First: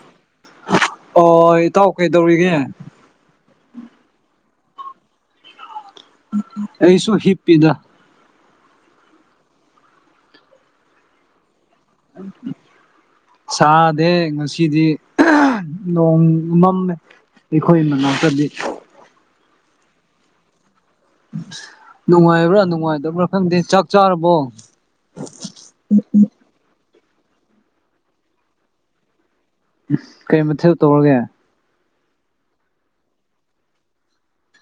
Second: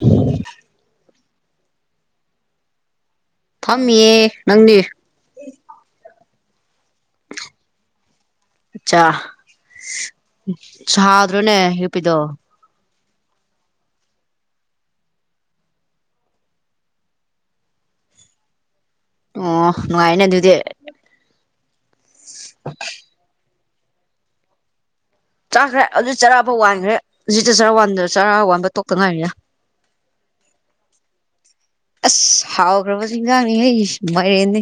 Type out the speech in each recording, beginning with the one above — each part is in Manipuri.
ꯎꯝ ꯑꯣ ꯏꯇꯥꯎ ꯀꯩꯗꯧꯔꯤꯒꯦ ꯐꯝꯃꯤꯌꯦ ꯅꯪꯗꯤ ꯑꯩꯁꯨ ꯍꯤꯞꯄꯤꯗ ꯑꯆꯥ ꯁꯥꯗ꯭ꯔꯣꯅꯦ ꯍꯤꯞꯄꯤꯗꯣ [unintelligible] ꯁꯥꯗꯦ ꯉꯁꯤꯗꯤ ꯅꯣꯡ ꯃꯝꯃꯦ ꯑꯩꯈꯣꯏ ꯃꯅꯥꯛꯇꯗꯤ ꯑꯣ ꯅꯨꯡꯉꯥꯏꯅꯦ ꯑꯗꯨꯗꯤ ꯅꯨꯡꯉꯥꯏꯕ꯭ꯔꯥ ꯅꯨꯡꯉꯥꯏꯇꯕ꯭ꯔꯥ ꯈꯪꯗꯦ ꯆꯥꯛ ꯆꯥꯔꯕꯣ ꯆꯥꯈ꯭ꯔꯦ ꯑꯗꯨ ꯆꯔꯥꯐꯥꯎ ꯋꯥꯟꯈ꯭ꯔꯦ ꯍꯧꯖꯤꯛꯗ ꯆꯔꯥ ꯋꯥꯟꯗ ꯆꯔꯥ ꯋꯥꯟꯕ ꯇꯣꯛꯇ ꯉꯥꯏꯔꯤꯌꯦ ꯀꯩ ꯃꯊꯦꯜ ꯇꯧꯔꯒꯦ ꯑꯁ ꯍꯥꯎꯈ꯭ꯔꯕ ꯏꯤꯟꯖꯥꯡꯅꯤ ꯑꯩꯩ ꯃꯥꯏꯔꯦꯟꯅꯤ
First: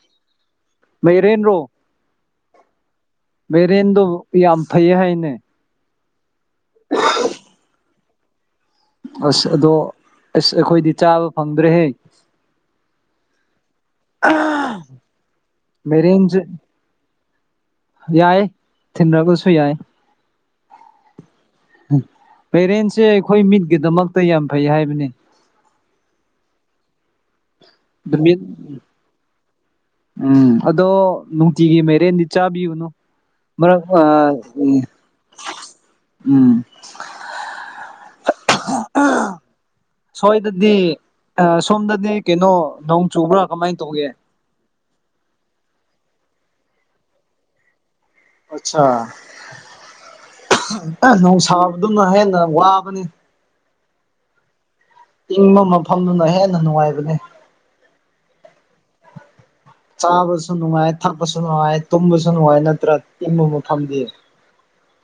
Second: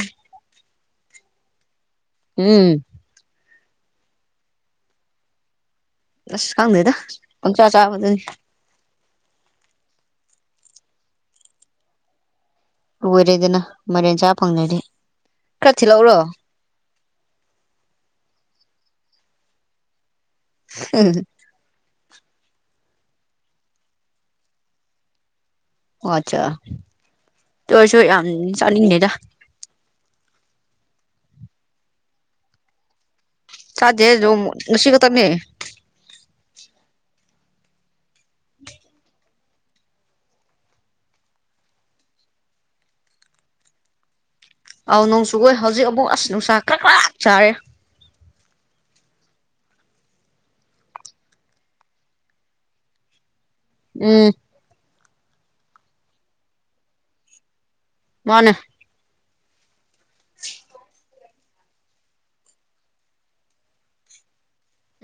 ꯃꯥꯏꯔꯦꯟꯔꯣ ꯎꯝ ꯃꯥꯏꯔꯦꯟꯗꯣ ꯌꯥꯝ ꯐꯩꯌꯦ ꯍꯥꯏꯅꯦ ꯑꯁ ꯈꯪꯗꯦꯗ ꯄꯪꯆꯥ ꯆꯥꯕꯗꯨꯅꯤ ꯑꯁ ꯑꯗꯣ ꯑꯁ ꯑꯩꯈꯣꯏꯗꯤ ꯆꯥꯕ ꯐꯪꯗ꯭ꯔꯦꯍꯦ ꯂꫭꯏꯔꯦꯗꯅ ꯃꯥꯏꯔꯦꯟ ꯆꯥ ꯐꯪꯗꯔꯗꯤ ꯈꯔ ꯊꯤꯜꯂꯛꯎꯔꯣ ꯌꯥꯏꯌꯦ ꯊꯤꯟꯔꯛꯄꯁꯨ ꯌꯥꯏ [unintelligible] ꯃꯥꯏꯔꯦꯟꯁꯦ ꯑꯩꯈꯣꯏ ꯃꯤꯠꯀꯤꯗꯃꯛꯇ ꯌꯥꯝ ꯐꯩꯌꯦ ꯍꯥꯏꯕꯅꯦ ꯑꯆꯥ [inaudible] ꯃꯤꯠ [unintelligible] ꯎꯝ ꯑꯗꯣ ꯅꯨꯡꯇꯤꯒꯤ ꯃꯥꯏꯔꯦꯟꯗꯤ ꯆꯥꯕꯤꯌꯨꯅꯨ ꯃꯥꯔꯛ ꯃꯥ ꯆꯥꯗꯦ ꯑꯗꯨ ꯎꯝ ꯉꯁꯤ ꯈꯛꯇꯪꯅꯦ ꯎꯝ ꯁꯣꯏꯗꯗꯤ ꯁꯣꯝꯗꯗꯤ ꯀꯩꯅꯣ ꯅꯣꯡ ꯆꯨꯕ꯭ꯔꯥ ꯀꯃꯥꯏꯅ ꯇꯧꯒꯦ ꯑꯧ ꯅꯣꯡꯆꯨꯌꯦ ꯍꯧꯖꯤꯛ ꯑꯃꯨꯛ ꯑꯁ ꯅꯨꯡꯁꯥ ꯈꯔ ꯈꯔ ꯁꯥꯏꯌꯦ ꯑꯠꯆꯥꯥ ꯅꯣꯡ ꯁꯥꯕꯗꯨꯅ ꯍꯦꯟꯅ ꯋꯥꯕꯅꯤ ꯎꯝ [unintelligible] ꯏꯪꯕ ꯃꯐꯝꯗꯨꯅ ꯍꯦꯟꯅ ꯅꯨꯡꯉꯥꯏꯕꯅꯦ ꯃꯥꯅꯦ ꯆꯥꯕꯁꯨ ꯅꯨꯡꯉꯥꯏ ꯊꯛꯄꯁꯨ ꯅꯨꯡꯉꯥꯏ ꯇꯨꯝꯕꯁꯨ ꯅꯨꯡꯉꯥꯏ ꯅꯠꯇ꯭ꯔꯥ ꯏꯤꯡꯕ ꯃꯐꯝꯗꯤ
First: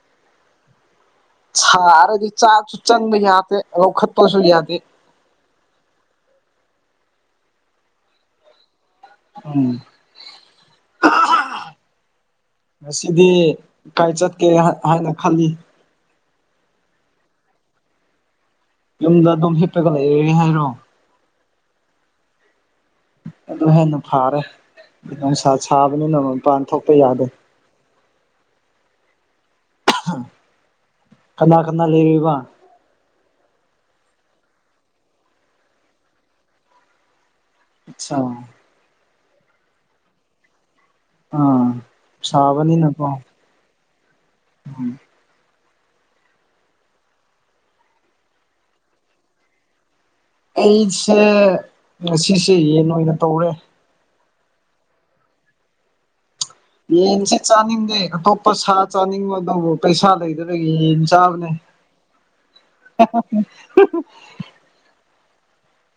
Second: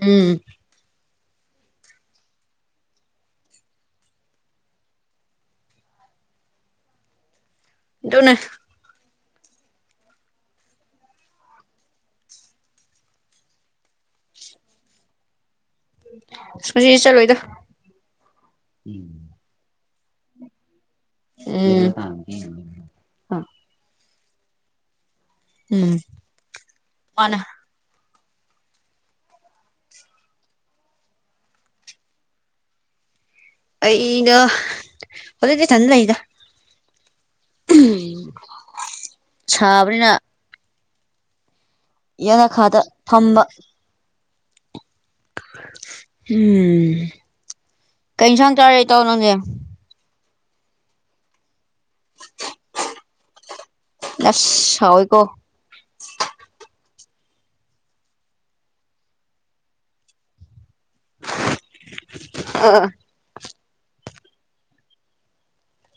ꯎꯝ [unintelligible] ꯁꯥꯔꯗꯤ ꯆꯥꯛꯁꯨ ꯆꯪꯕ ꯌꯥꯗꯦ ꯂꯧꯈꯠꯄꯁꯨ ꯌꯥꯗꯦ ꯑꯗꯨꯅꯦ ꯎꯝ ꯉꯁꯤꯗꯤ ꯀꯥꯏ ꯆꯠꯀꯦ ꯍꯥꯏꯅ ꯈꯜꯂꯤ ꯉꯁꯤ ꯆꯂꯣꯏꯗ ꯌꯨꯝꯗ ꯑꯗꯨꯝ ꯍꯤꯞꯄꯒ ꯂꯩꯔꯦ ꯍꯥꯏꯔꯣ ꯎꯝ [unintelligible] ꯑꯗꯨ ꯍꯦꯟꯅ ꯐꯥꯔꯦ ꯅꯨꯡꯁꯥ ꯎꯝ ꯁꯥꯕꯅꯤꯅ ꯃꯄꯥꯟ ꯊꯣꯛꯄ ꯌꯥꯗꯦ ꯃꯥꯅꯦ ꯀꯅꯥ ꯀꯅꯥ ꯂꯩꯔꯤꯕ ꯑꯩꯅꯒꯥ ꯃꯊꯥꯛꯇ ꯏꯊꯟꯗꯥ ꯂꯩꯗꯥ ꯑꯠꯆꯥ ꯎꯝ ꯁꯥꯕꯅꯤꯅ ꯑꯥ ꯌꯥꯅꯈꯥꯗ ꯁꯥꯕꯅꯤꯅꯀꯣ ꯐꯝꯕ ꯎꯝ ꯎꯝ ꯀꯩꯏꯟꯁꯥꯡ ꯆꯥꯔꯦ ꯏꯇꯥꯎ ꯅꯪꯗꯤ ꯑꯩꯁꯦ ꯉꯁꯤꯁꯦ ꯌꯦꯟ ꯑꯣꯏꯅ ꯇꯧꯔꯦ ꯑꯁ ꯍꯥꯎꯋꯦꯀꯣ ꯌꯦꯟꯁ ꯆꯥꯅꯤꯡꯗꯦ ꯑꯇꯣꯞꯄ ꯁꯥ ꯆꯥꯅꯤꯡꯕ ꯑꯗꯨꯕꯨ ꯄꯩꯁꯥ ꯂꯩꯗꯕꯒꯤ ꯌꯦꯟ ꯆꯥꯕꯅꯦ ꯑꯥ [unintelligible] [unintelligible]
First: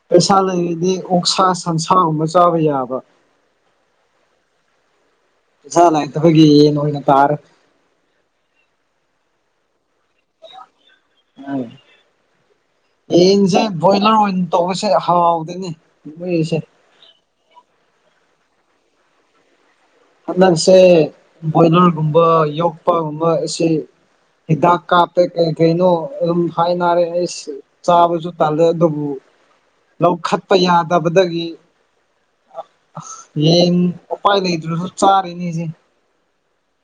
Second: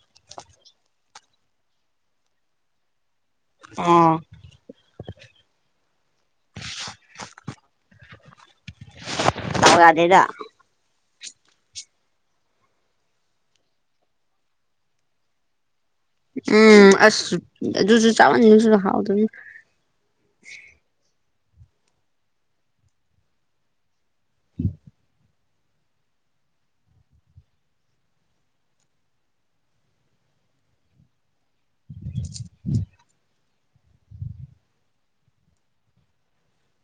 ꯄꯩꯁꯥ ꯂꯩꯔꯗꯤ ꯑꯣꯛꯁꯥ ꯁꯟꯁꯥꯒꯨꯝꯕ ꯆꯥꯕ ꯌꯥꯕ ꯑꫭ ꯄꯩꯁꯥ ꯂꯩꯇꯕꯒꯤ ꯌꯦꯟ ꯑꯣꯏꯅ ꯇꯥꯔꯦ ꯗꯥꯎ ꯌꯥꯗꯦꯗ ꯎꯝ ꯌꯦꯟꯁꯦ ꯕꯣꯏꯂꯔ ꯑꯣꯏꯅ ꯇꯧꯕꯁꯦ ꯍꯥꯎꯗꯣꯏꯅꯤ ꯃꯣꯏꯁꯦ ꯎꯝ ꯑꯁ ꯑꯗꯨꯁꯨ ꯆꯥꯃꯥꯟꯅꯁꯨ ꯍꯥꯎꯇꯥꯕꯅꯤ ꯍꯟꯗꯛꯁꯦ ꯕꯣꯏꯂꯔꯒꯨꯝꯕ ꯌꯣꯛꯄꯒꯨꯝꯕ ꯁꯤ ꯍꯤꯗꯥꯛ ꯀꯥꯄꯦ ꯀꯩ ꯀꯩꯅꯣ ꯑꯗꯨꯝ ꯍꯥꯏꯅꯔꯦ ꯑꯩꯁ ꯆꯥꯕꯁꯨ ꯇꯜꯂꯦ ꯑꯗꯨꯕꯨ ꯂꯧꯈꯠꯄ ꯌꯥꯗꯕꯗꯒꯤ ꯌꯦ ꯎꯄꯥꯏ ꯂꯩꯇꯔꯁꯨ ꯆꯥꯔꯤꯅꯤꯁ‌ꯦ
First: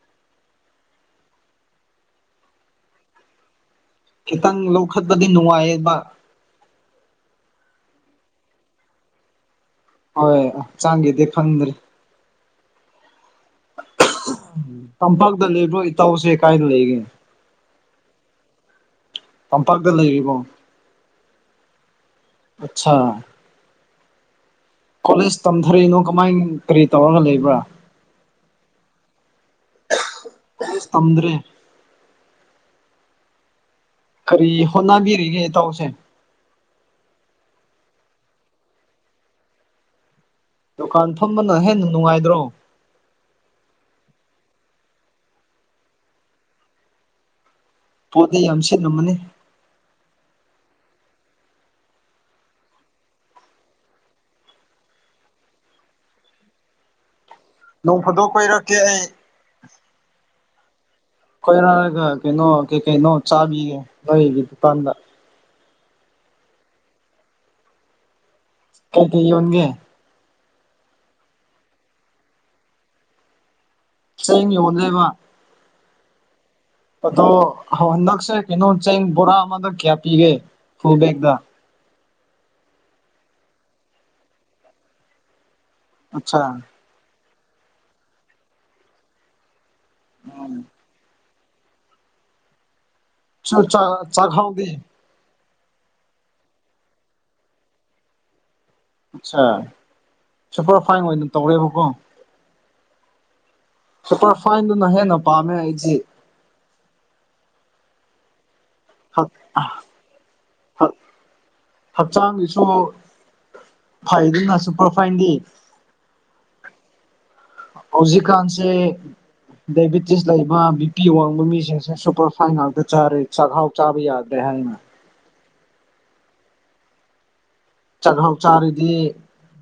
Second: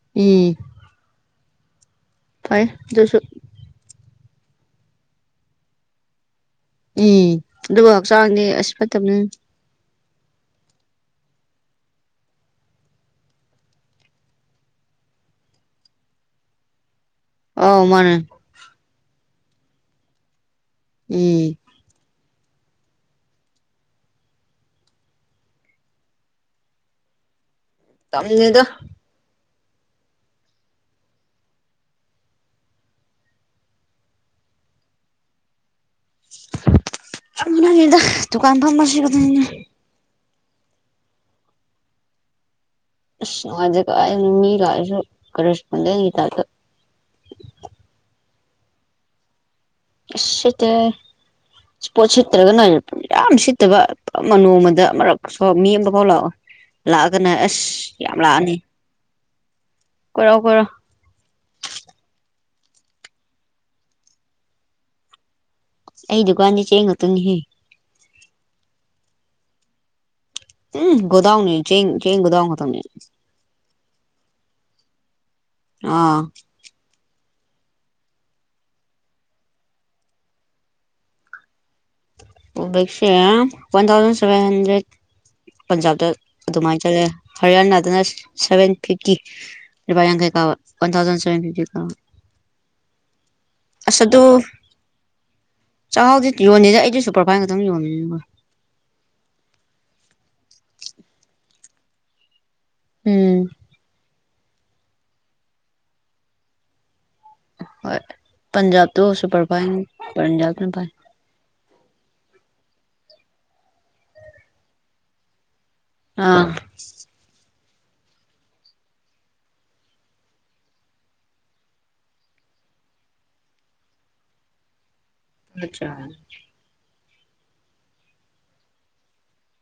[unintelligible] ꯐꯩ ꯗꯨꯁꯨ ꯈꯤꯇꯪ ꯂꯧꯈꯠꯄꯗꯤ ꯅꯨꯡꯉꯥꯏꯌꯦꯕ ꯎꯝ ꯑꯗꯨꯒ ꯍꯛꯆꯥꯡꯗꯤ ꯑꯁ ꯐꯠꯇꯕꯅꯤ ꯍꯣꯏ ꯍꯛꯆꯥꯡꯒꯤꯗꯤ ꯈꯪꯗ꯭ꯔꯦ ꯇꯝꯄꯥꯛꯇ ꯂꯩꯕ꯭ꯔꯣ ꯏꯇꯧꯁꯦ ꯀꯥꯏꯗ ꯂꯩꯒꯦ ꯑꯧ ꯃꯥꯅꯦ ꯇꯝꯄꯥꯛꯇ ꯂꯩꯔꯤꯕꫭ ꯎꯝ ꯑꯠꯁꯥ ꯀꯣꯂꯦꯖ ꯇꯝꯊꯥꯔꯤꯅꯣ ꯀꯃꯥꯏ ꯀꯔꯤ ꯇꯧꯔꯒ ꯂꯩꯕ꯭ꯔꯥ ꯇꯝꯗ‌ꯦꯗ ꯀꫭꯂ‌ꯦꯁ ꯊꯝꯗ꯭ꯔꯦ ꯀꯔꯤ ꯍꯣꯠꯅꯕꯤꯔꯤꯒꯦ ꯏꯇꯧꯁꯦ ꯗ ꯇꯨ ꯀꯥꯟꯐꯥꯝ ꯃꯥꯁꯤ ꯀꯗ [unintelligible] ꯗꯨꯀꯥꯟ ꯐꯝꯕꯅ ꯍꯦꯟꯅ ꯅꯨꯡꯉꯥꯏꯗ꯭ꯔꯣ ꯑꯁ ꯅꯨꯉꯥꯏꯇ‌ꯦ ꯑ [unintelligible] ꯃꯤꯂ ꯍꯥꯏꯁꯨ ꯀ ꯔꯦꯁꯄꯗ ꯇꯥꯞꯗꯇ ꯄꯣꯠꯇꯤ ꯌꯥꯝ ꯁꯤꯠꯂꯝꯝꯃꯅꯤ ꯏꯁ ꯁꯤꯠꯇ‌ꯦ ꯄꯣꯠ ꯁꯤꯠꯇ꯭ꯔꯒ ꯌꯥꯝ ꯁꯤꯠꯇꯕ ꯅꯣꯡꯃꯗ ꯃꯔꯛ ꯁꯣ ꯃꯤ ꯑꯃꯐꯥꯎ ꯂꯥꯛꯑꯣ ꯂꯥꯛꯑꯒꯅ ꯑꯁ ꯅꯣꯡ ꯌꯥꯝ ꯐꯥꯗꯣꯛ ꯂꯥꯛꯑꯅꯤ ꯀꯣꯏꯔꯛꯀꯦ ꯑꯩ ꯀꯣꯔꯣꯑꫭ ꯀꯣꯔꯣꯑꫭ ꯀꫭꯏꯔꯥꯛꯑꯔꯒ ꯀꯩꯅꯣ ꯀꯩ ꯀꯩꯅꯣ ꯆꯥꯕꯤꯌꯦ ꯅꯣꯏꯒꯤ ꯗꯨꯀꯥꯟꯗ ꯑꯩ ꯗꯨꯀꯥꯟꯗꯤ ꯆꯦꯡ ꯈꯛꯇꯅꯤꯍꯦ ꯀꯩ ꯀꯩ ꯌꯣꯟꯒꯦ ꯎꯝ ꯒꫭꯗꯥꯎꯟꯅꯤ ꯆꯦꯡ ꯆꯦꯡ ꯒꫭꯗꯥꯎꯟ ꯈꯛꯇꯪꯅ‌ ꯆꯦꯡ ꯌꯣꯟꯂꯦꯕ ꯑꯥ ꯑꯗꯣ ꯍꯟꯗꯛꯁꯦ ꯀꯩꯅꯣ ꯆꯦꯡ ꯕꯣꯔꯥ ꯑꯃꯗꯛ ꯀꯌꯥ ꯄꯤꯒꯦ ꯐꯨꯜ ꯕꯦꯛꯗ ꯐꯨꯜ ꯕꯦꯛꯁꯦ ꯋꯥꯟ ꯊꯥꯎꯖꯟ ꯁꯚꯦꯟ ꯍꯟꯗ꯭ꯔꯦꯠ ꯄꯟꯖꯥꯕꯇ ꯑꯠꯆꯥ ꯑꯗꯨꯃꯥꯏꯅ ꯆꯠꯂꯦ ꯍꯔꯤꯌꯥꯅꯥꯗꯅ ꯁꯚꯦꯟ ꯐꯤꯐꯇꯤ ꯂꯨꯄꯥ ꯌꯥꯡꯈꯩ ꯀꯥꯕ ꯋꯥꯟ ꯊꯥꯎꯖꯟ ꯁꯚꯦꯟ ꯐꯤꯐꯇꯤ ꯀꯥꯕ ꯆ ꯆꯥ ꯑꯁ ꯑꯗꯨ ꯆꯥꯛꯍꯥꯎꯗꯤ ꯆꯥꯛꯍꯥꯎꯗꯤ ꯌꯣꯟꯅꯤꯗ ꯑꯩꯗꯤ ꯁꯨꯄꯔꯐꯥꯏꯅ ꯈꯛꯇꯪ ꯌꯣꯟꯅꯤ [unintelligible] ꯑꯠꯁꯥ ꯁꯨꯄꯔ ꯐꯥꯏꯟ ꯑꯣꯏꯅ ꯇꯧꯔꯦꯕꯀꯣ ꯎꯝ ꯁꯨꯄꯔ ꯐꯥꯏꯟꯗꯨꯅ ꯍꯦꯟꯅ ꯄꯥꯝꯃꯦ ꯑꯩꯁꯤ ꯍꯣꯏ ꯄꯟꯖꯥꯞꯇꫭ ꯁꯨꯄꯔ ꯐꯥꯟ ꯄꯥꯅ ꯄ [unintelligible] ꯍꯛꯆꯥꯡꯒꯤꯁꯨ ꯐꯩꯗꯤꯅ ꯁꯨꯄꯔ ꯐꯥꯏꯟꯗꯤ ꯑꯥ ꯍꯧꯖꯤꯛ ꯀꯥꯟꯁꯦ ꯗꯥꯏꯕꯤꯦꯇꯤꯁ ꯂꯩꯕ ꯕꯤ ꯄꯤ ꯋꯥꯡꯕ ꯃꯤꯁꯤꯡꯁꯦ ꯁꯨꯄꯔ ꯐꯥꯏꯟ ꯉꯥꯛꯇ ꯆꯥꯔꯦ ꯆꯥꯛꯍꯥꯎ ꯆꯥꯕꯤ ꯌꯥꯗꯔ‌ꯦ ꯍꯥꯏꯅ ꯑꯆꯥ [unintelligible] ꯆꯥꯛꯍꯥꯎ ꯆꯥꯔꯗꯤ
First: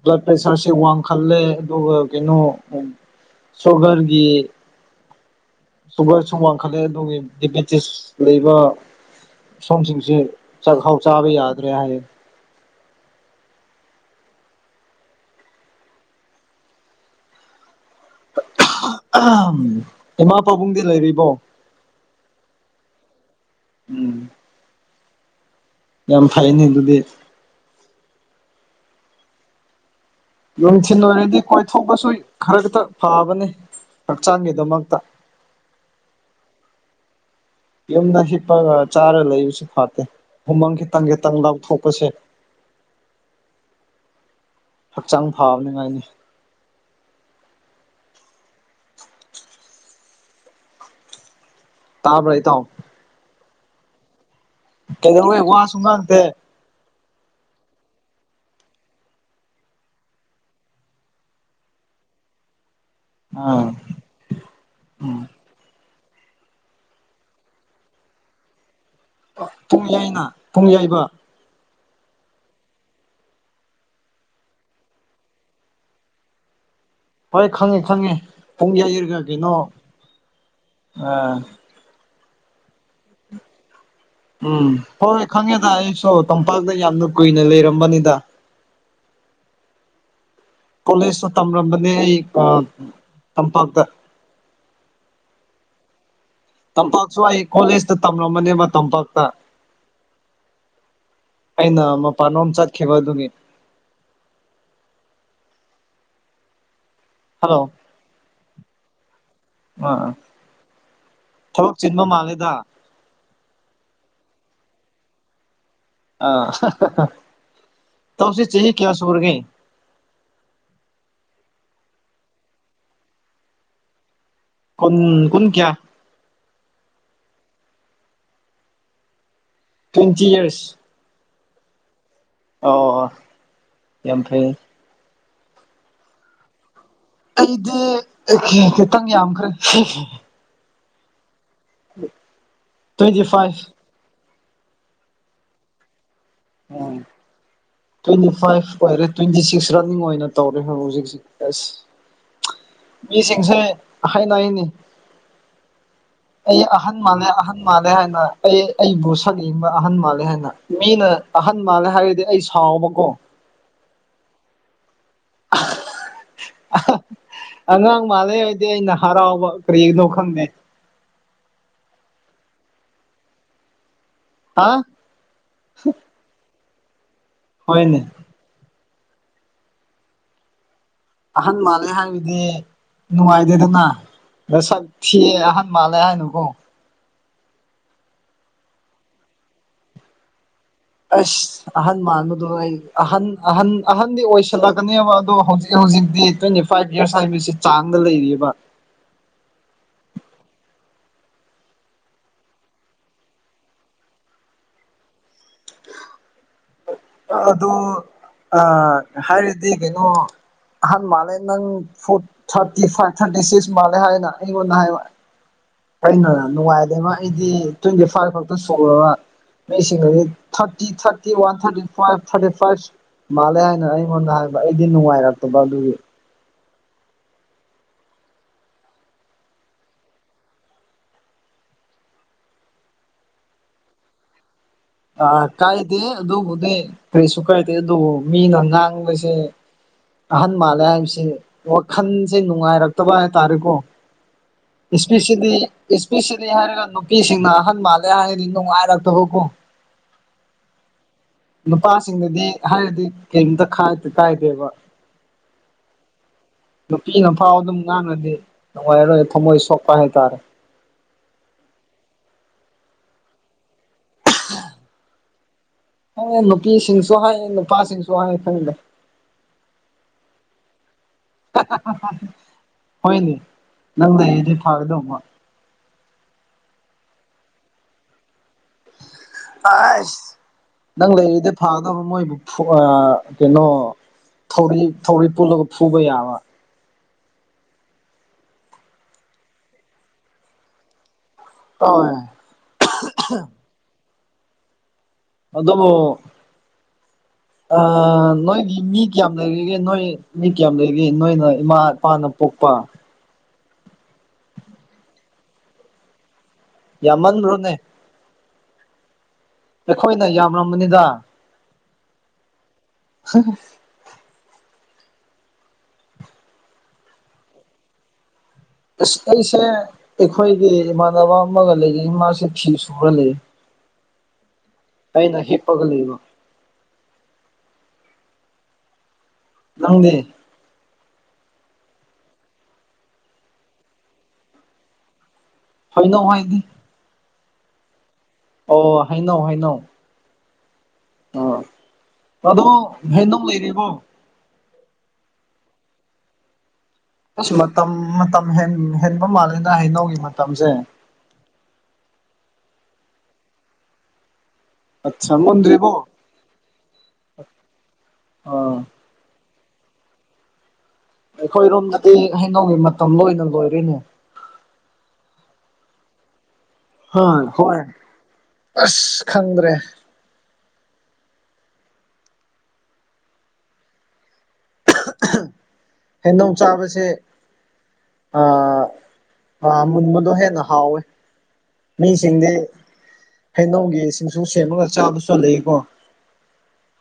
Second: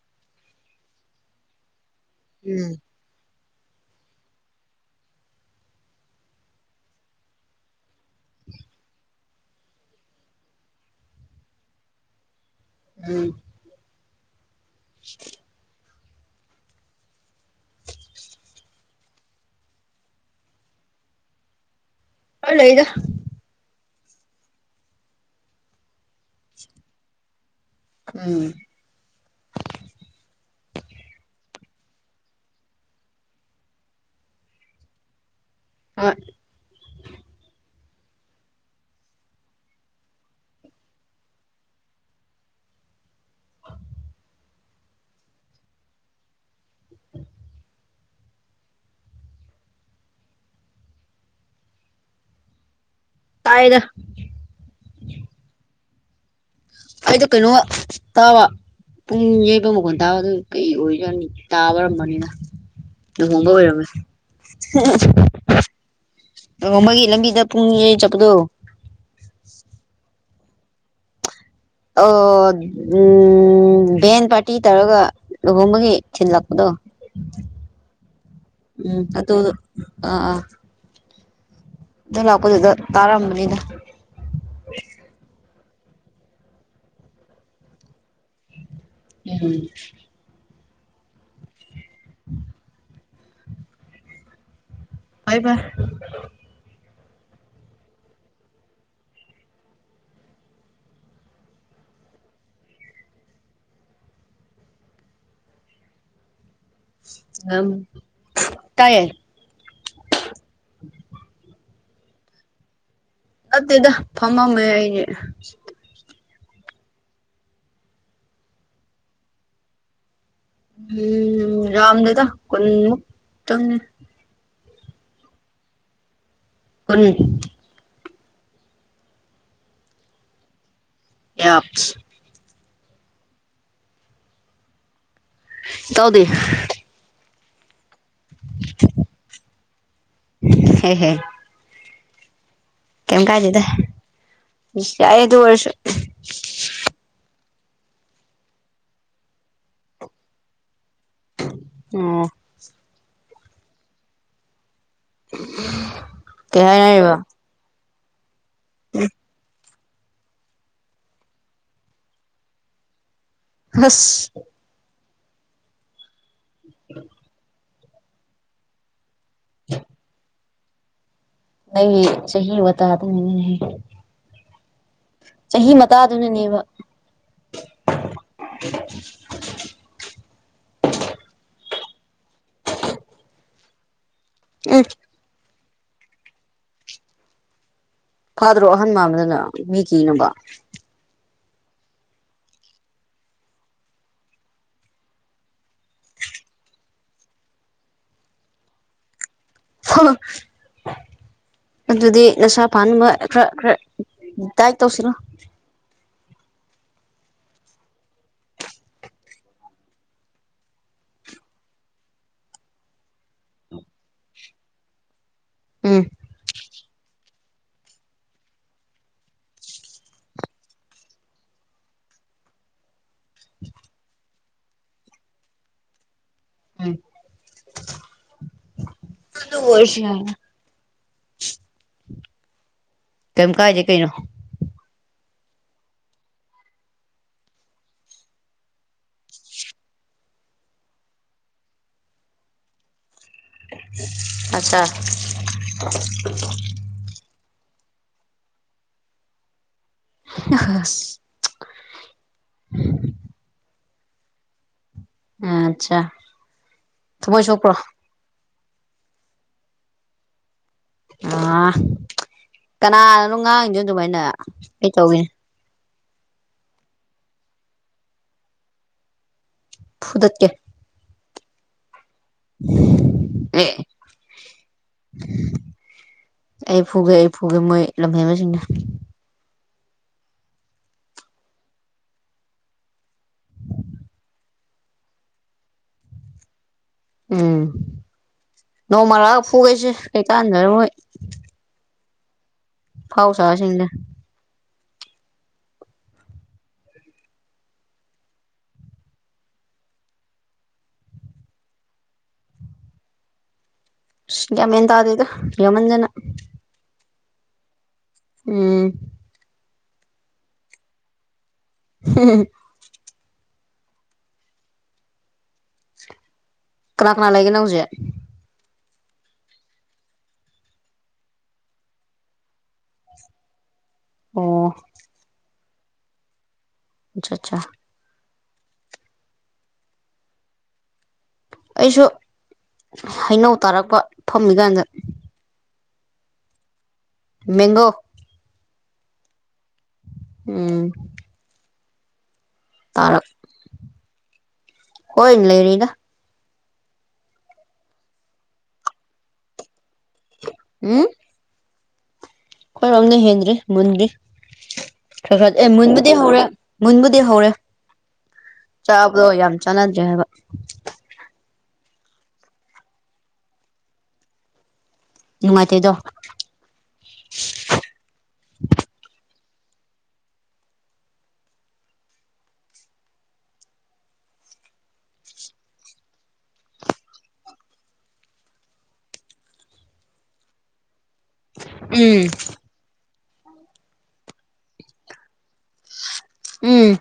ꯕ꯭ꯂꯠ ꯄ꯭ꯔꯦꯁꯔꯁ‌ꯦ ꯋꯥꯡꯈꯜꯂꯦ ꯑꯗꯨꯒ ꯀꯩꯅꯣ ꯎꯝ ꯁꯨꯒꯔꯒꯤ ꯁꯨꯒꯔꯁꯨ ꯋꯥꯡꯈꯠꯂꯦ ꯑꯗꯨꯒꯤ ꯗꯦꯕꯤꯇꯤꯁ ꯂꯩꯕ ꯁꯣꯝꯁꯤꯡꯁꯦ ꯆꯥꯛꯈꯥꯎ ꯆꯥꯕ ꯌꯥꯗ꯭ꯔꯦ ꯍꯥꯏꯌꯦ ꯎꯝ [unintelligible] ꯏꯃꯥ ꯄꯥꯕꯨꯡꯗꯤ ꯂꯩꯔꯤꯕꯣ ꯂꯩꯗ ꯎꯝ ꯌꯥꯝ ꯐꯩꯅꯤ ꯑꯗꯨꯗꯤ ꯎꯝ ꯌꯅꯨꯡꯊꯤꯟ ꯑꯣꯏꯔꯗꯤ ꯀꯣꯏꯊꯣꯛꯄꯁꯨ ꯈꯔ ꯈꯛꯇ ꯐꯕꯅꯤ ꯍꯛꯆꯥꯡꯒꯤꯗꯃꯛꯇ ꯑ ꯌꯨꯝꯗ ꯍꯤꯞꯄꯒ ꯆꯥꯔ ꯂꯩꯕꯁꯨ ꯐꯠꯇꯦ ꯎꯨꯃꯪ ꯈꯤꯇꯪ ꯈꯤꯇꯪ ꯂꯥꯎꯊꯣꯛꯄꯁꯦ [unintelligible] ꯍꯛꯆꯥꯡ ꯐꯅꯤꯉꯥꯏꯅꯤ ꯇꯕ꯭ꯔꯥ ꯏꯇꯥꯎ ꯇꯥꯏꯗ ꯀꯩꯗꯧ ꯋꯥꯍ ꯁꯨꯡꯒ ꯅꯁꯦ ꯑꯩꯗ ꯀꯩꯅꯣ ꯇꯥꯕ ꯄꯨꯡ ꯌꯩꯕ ꯃꯈꯟ ꯇꯥꯕ ꯑꯗꯨ ꯀꯩ ꯑꯣꯏꯔꯅꯤ ꯇꯥꯕꯔꯝꯕꯅꯤꯅ ꯎ ꯑꯥ ꯍꯣꯡꯕꯔꯝꯃꯦ ꯎꯝ ꯑꯃꯒꯤꯒꯤ ꯂꯝꯕꯤꯗ ꯄꯨꯡ ꯆꯠꯄꯗꯣ ꯄꯨꯡꯌꯥꯏꯅ ꯄꯨꯡꯌꯩꯕ ꯑꯣ ꯎꯝ ꯚꯦꯟ ꯄꯥꯔꯇꯤ ꯇꯧꯔꯒ ꯂꯨꯍꯣꯡꯕꯒꯤ ꯊꯤꯜꯂꯛꯄꯗꯣ ꯍꯣꯏ ꯈꯪꯉꯤ ꯈꯪꯉꯤ ꯄꯨꯡ ꯎꯝ ꯌꯩꯔꯒ ꯑꯗꯨꯗꯣ ꯀꯩꯅꯣ ꯑꯥ ꯑꯥ ꯑꯗꯨ ꯂꯥꯛꯄꯗꯨꯗ ꯇꯥꯔꯝꯕꯅꯤꯅ ꯎꯝ ꯍꯣꯏ ꯍꯣꯏ ꯈꯪꯉꯦꯗ ꯑꯩꯁꯨ ꯇꯝꯄꯥꯛꯇ ꯌꯥꯝꯅ ꯀꯨꯏꯅ ꯂꯩꯔꯝꯕꯅꯤꯗ ꯎꯝꯝ ꯀꯣꯂꯦꯖꯇ ꯇꯝꯂꯝꯝꯕꯅꯦ ꯑꯩ ꯇꯝꯄꯥꯛꯇ ꯑꯏꯕ ꯇꯝꯄꯥꯛꯁꯨ ꯑꯩ ꯀꯣꯂꯦꯖꯇ ꯇꯝꯂꯝꯃꯅꯦꯕ ꯇꯝꯄꯥꯛꯇ ꯀꯩꯅ ꯃ ꯄꯟꯣꯝ ꯆ ꯈꯦꯕ ꯑꯗꯨꯃꯤꯃꯤ ꯑ ꯍꯜꯂꯣ ꯇꯥꯏꯌꯦ ꯑꯥ ꯊꯕꯛ ꯆꯤꯟꯕ ꯃꯥꯜꯂꯦꯗ ꯑꯗꯦꯗ ꯐꯃꯝ ꯍꯥꯏꯅꯦ ꯑ ꯇꯁꯤ ꯆ ꯆꯍꯤꯍꯤ ꯀꯌꯥ ꯁꯨꯔꯒ ꯎꯝ ꯌꯥꯝꯝꯗꯗ ꯀꯨꯟꯃꯨꯛ ꯆꯪꯉꯦ ꯀꯣꯟ ꯀꯣꯟ ꯀꯌꯥ ꯀꯨꯟ ꯇ꯭ꯋꯦꯟꯇꯤ ꯏꯔꯁ ꯑꯦꯞꯁ ꯑꯣ ꯑꯣ ꯌꯥꯐꯩ ꯇꯧꯗꯤ ꯑꯩꯗꯤ ꯈꯤꯇꯪ ꯌꯥꯝꯈ꯭ꯔꯦ ꯍ ꯍꯣꯏ [unintelligible] ꯀꯩꯝ ꯀꯥꯏꯗꯦꯗ ꯐꯥꯏꯚ ꯌꯥ ꯑꯩ ꯑꯗꯨ ꯑꯣꯏꯔꯁꯨ ꯎꯝ ꯇ꯭ꯋꯦꯟꯇꯤ ꯐꯥꯏꯚ ꯑꯣꯏꯔꯦ ꯇ꯭ꯋꯦꯟꯇꯤ ꯁꯤꯛꯁ ꯔꯟꯅꯤꯡ ꯑꯣꯏꯅ ꯇꯧꯔꯦ ꯍꯧꯖꯤꯛ ꯍꯧꯖꯤ ꯑꯁ ꯑꯣ ꯃꯤꯁꯤꯡꯁꯦ ꯍꯥꯏꯅ ꯍꯥꯏꯅꯤ ꯑꯩ ꯀꯩ ꯑꯍꯟ ꯍꯥꯏꯅꯔꯤꯕ ꯃꯅꯦ ꯑꯍꯟ ꯑꯍꯟ ꯃꯥꯜꯂꯦ ꯍꯥꯏꯅ ꯑꯩ ꯑꯩꯕꯨ ꯁꯛ ꯌꯦꯡꯕ ꯑꯍꯟ ꯃꯥꯜꯂꯦ ꯍꯥꯏꯅ ꯃꯤꯅ ꯑꯍꯟ ꯃꯥꯜꯂꯦ ꯍꯥꯏꯔꯗꯤ ꯑꯩ ꯁꯥꯎꯕꯀꯣ ꯍꯁ ꯑꯉꯥꯡ ꯃꯥꯜꯂꯦ ꯑꯗꯤ ꯑꯩꯅ ꯍꯔꯥꯎꯕ ꯀꯔꯤꯒꯤꯅꯣ ꯈꯪꯗꯦ ꯑꯩ ꯆꯍꯤ ꯋꯥꯇꯥ ꯗꯨꯅꯦꯍꯦ ꯍꯥ ꯆꯍꯤ ꯃꯇꯥꯗꯨꯅꯅꯦꯕ ꯍꯣꯏꯅꯦ [unintelligible] ꯑꯍꯟ ꯃꯥꯜꯂꯦ ꯍꯥꯏꯕꯗꯤ ꯅꯨꯡꯉꯥꯏꯇꯦꯗꯅ ꯅꯁꯛ ꯎꯝ ꯊꯤꯌꯦ ꯑꯍꯟ ꯃꯥꯜꯂꯦ ꯍꯥꯏꯅꯨꯀꯣ ꯐꯥꯗ꯭ꯔꯣ ꯑꯍꯟ ꯃꯥꯟꯕꯗꯨꯅ ꯃꯤ ꯀꯤꯅꯕ ꯑꯩꯁ ꯑꯍꯟ ꯃꯥꯟꯕꯗꯣ ꯑꯩ ꯑꯍꯟ ꯑꯍꯟ ꯑꯍꯟꯗꯤ ꯑꯣꯏꯁꯜꯂꯛꯀꯅꯦꯕ ꯑꯗꯣ ꯍꯧꯖꯤꯛ ꯍꯧꯖꯤꯛꯇꯤ ꯇ꯭ꯋꯦꯟꯇꯤ ꯐꯥꯏꯚ ꯏꯌꯥꯔꯁ ꯍꯥꯏꯕꯁꯤ ꯆꯥꯡꯗ ꯂꯩꯔꯤꯑꯦꯕ [inaudible] ꯑꯗꯨꯗꯤ ꯅꯁꯥ ꯐꯥꯅꯕ ꯈꯔ ꯈꯔ ꯗꯥꯏꯠ ꯇꯧꯁꯤꯂꯣ ꯑꯗꯣ ꯑꯥ ꯍꯥꯏꯔꯗꯤ ꯀꯩꯅꯣ ꯑꯍꯟ ꯃꯥꯜꯂꯦ ꯅꯪ four thirty five thirty six ꯃꯥꯜꯂꯦ ꯍꯥꯏꯅ ꯑꯩꯉꯣꯟꯗ ꯍꯥꯏꯕ ꯎꯝ ꯑꯩꯅ ꯅꯨꯉꯥꯏꯇꯦꯕ ꯑꯩꯗꯤ ꯇ꯭ꯋꯦꯟꯇꯤ ꯐꯥꯏꯚ ꯈꯛꯇ ꯁꯣꯛꯂꯒ ꯃꯤꯁꯤꯡ ꯑꯗꯨꯗꯤ thirty thirty one thirty five thirty five ꯃꯥꯜꯂꯦ ꯍꯥꯏꯅ ꯑꯩꯉꯣꯟꯗ ꯍꯥꯏꯕ ꯑꯩꯗꯤ ꯅꯨꯡꯉꯥꯏꯔꯛꯇꯕ ꯑꯗꯨꯒꯤ [unintelligible] ꯑꯗꯨ ꯑꯣꯏꯁꯨ ꯌꯥꯏꯅ ꯀꯦꯝ ꯀꯥꯏꯗꯦ ꯀꯩꯅꯣ ꯑ ꯀꯥꯏꯗꯦ ꯑꯗꯨꯕꯨꯗꯤ ꯀꯔꯤꯁꯨ ꯀꯥꯏꯗꯦ ꯑꯗꯨꯕꯨ ꯃꯤꯅ ꯉꯥꯡꯕꯁꯦ ꯑꯍꯟ ꯃꯥꯜꯂꯦ ꯍꯥꯏꯕꯁꯦ ꯋꯥꯈꯜꯁꯦ ꯅꯨꯡꯉꯥꯏꯔꯛ ꯔꯛꯇꯕ ꯍꯥꯏ ꯇꯥꯔꯦꯀꯣ ꯑꯠꯆꯥ ꯏꯁꯄꯤꯁꯤꯂꯤ ꯏꯁꯄꯤꯁꯤꯂꯤ ꯍꯥꯏꯔꯒ ꯅꯨ ꯅꯨꯄꯤꯁꯤꯡꯅ ꯑꯍꯟ ꯃꯥꯜꯂꯦ ꯍꯥꯏꯔꯗꯤ ꯅꯨꯡꯉꯥꯏꯔꯛꯇꯕꯀꯣ [unintelligible] ꯅꯨꯄꯥꯁꯤꯡꯗꯗꯤ ꯍꯥꯏꯔꯗꯤ ꯀꯦꯝꯇ ꯈꯥꯏ ꯀꯥꯏꯗꯦꯕ ꯑꯥ ꯑꯥꯆꯥ ꯅꯨꯄꯤꯅꯐꯥꯎ ꯑꯗꯨꯝ ꯉꯥꯡꯉꯗꯤ ꯅꯨꯡꯉꯥꯏꯔꯔꯣꯏ ꯊꯃꯣꯏ ꯁꯣꯛꯄ ꯍꯥꯏꯇꯥꯔꯦ ꯎꯝ ꯀꯅꯥꯅꯅꯣ ꯉꯥꯡꯉꯤꯗꯣ ꯗꯨꯃꯥꯏꯅ ꯇꯧꯏꯅꯦ ꯍ ꯅꯨꯄꯤꯁꯤꯡꯁꯨ ꯍꯥꯏꯌꯦ ꯅꯨꯄꯥꯁꯤꯡꯁꯨ ꯍꯥꯏꯌꯦ ꯈꯪꯗꯦ ꯐꯨꯗꯠꯀꯦ [unintelligible] ꯍꯣꯏꯅꯦ ꯑꯦ ꯅꯪ ꯂꯩꯗꯤ ꯐꯥꯒꯗꯧꯕ ꯑꯩ ꯐꯨꯒꯦ ꯑꯩ ꯐꯨꯒꯦ ꯃꯣꯏ ꯂꯝꯍꯦꯟꯕꯥꯁꯤꯡꯗꯣ ꯑꯥꯏꯁ ꯅꯪ ꯂꯩꯔꯗꯤ ꯐꯥꯒꯗꯧꯕ ꯃꯣꯏ ꯐꯨꯋꯥ ꯀꯩꯅꯣ ꯊꯧꯔꯤ ꯊꯧꯔꯤ ꯄꯨꯜꯂꯒ ꯐꯨꯕ ꯌꯥꯕ ꯎꯝ ꯅꯣꯡꯃ ꯂꯥꯛꯂꯒ ꯐꯨꯒꯦꯁꯦ ꯀꯩꯀꯥꯟꯗ ꯃꯣꯏ ꯑꯣꯏ ꯑꯐꯥꯎ ꯁꯥꯁꯤꯡꯁꯦ ꯑꯗꯣ ꯑꯥ ꯅꯣꯏꯒꯤ ꯃꯤ ꯀꯌꯥꯝ ꯂꯩꯔꯤꯒꯦ ꯅꯣꯏ ꯃꯤ ꯀꯌꯥꯝ ꯂꯩꯒꯦ ꯅꯣꯏꯅ ꯏꯃꯥ ꯏꯄꯥꯅ ꯄꯣꯛꯄ ꯒ꯭ꯌꯥꯟ ꯃꯦꯟ ꯇꯥꯗꯦꯗ ꯌꯥꯃꯟꯗꯅ ꯌꯥꯃꯟꯕ꯭ꯔꯣꯅꯦ ꯎꯝ ꯑꯩꯈꯣꯏꯅ ꯌꯥꯝꯂꯝꯅꯅꯤꯗ [unintelligible] [unintelligible] ꯀꯅꯥ ꯀꯅꯥ ꯂꯩꯒꯅꯤ ꯅꯪ ꯍꯧꯖꯤꯛ ꯑꯁ ꯑꯩꯁꯦ ꯑꯩꯈꯣꯏꯒꯤ ꯏꯃꯥꯟꯅꯕ ꯑꯃꯒ ꯂꯩꯔꯤ ꯃꯥꯁꯦ ꯐꯤ ꯁꯨꯔ ꯂꯩ ꯑꯣ ꯑꯩꯅ ꯍꯤꯞꯄꯒ ꯂꯩꯕ ꯑꯠꯆꯥꯆꯥ ꯅꯪꯗꯤ ꯑꯩꯁꯨ ꯍꯩꯅꯧ ꯇꯥꯔꯛꯄ ꯐꯝꯃꯤꯀꯥꯟꯗ ꯍꯩꯅꯧ ꯍꯥꯏꯗꯤ ꯃꯦꯡꯒꯣ ꯑꯣ ꯍꯩꯅꯧ ꯍꯩꯅꯧ ꯎꯝ ꯑꯥ ꯑꯗꯣ ꯇꯥꯔꯛ ꯍꯩꯅꯧ ꯂꯩꯔꯤꯕꯣ ꯍꯣꯏ ꯂꯩꯔꯤꯗ ꯑꯁ ꯃꯇꯝ ꯃꯇꯝ ꯍꯦꯟꯕ ꯃꯥꯜꯂꯦꯗ ꯍꯩꯅꯧꯒꯤ ꯃꯇꯝꯁꯦ ꯎꯝ ꯈꯣꯏꯔꯣꯝꯗ ꯍꯦꯟꯗ꯭ꯔꯤ ꯃꯨꯟꯗ꯭ꯔꯤ ꯑꯠꯆꯥ ꯈꯔ ꯈ ꯑꯦ ꯃꯨꯟꯗ꯭ꯔꯤꯕꯣ ꯃꯨꯟꯕꯗꯤ ꯍꯧꯔꯦ ꯃꯨꯟꯕꯨꯗꯤ ꯍꯧꯔꯦ ꯑꯥ ꯆꯥꯕꯗꯣ ꯌꯥꯝ ꯆꯥꯟꯅꯗ꯭ꯔꯤ ꯍꯥꯏꯕ ꯑꯩꯈꯣꯏꯔꯣꯝꯗꯗꯤ ꯍꯩꯉꯧꯒꯤ ꯃꯇꯝ ꯂꯣꯏꯅ ꯂꯣꯏꯔꯤꯅꯦ ꯅꯨꯡꯉꯥꯏꯇꯦꯗꯣ ꯍꯣꯏ ꯍꯣꯏ ꯑꯁ ꯈꯪꯗ꯭ꯔꯦ ꯍꯩꯅꯧ ꯆꯥꯕꯁꯦ ꯑꯥ ꯑꯥ ꯃꯨꯟꯕꯗꯣ ꯍꯦꯟꯅ ꯍꯥꯎꯋꯦ ꯎꯝ ꯃꯤꯁꯤꯡꯗꯤ ꯍꯩꯅꯧꯒꯤ ꯁꯤꯡꯁꯨ ꯁꯦꯝꯃꯒ ꯆꯥꯕꯁꯨ ꯂꯩꯀꯣ ꯎꯝ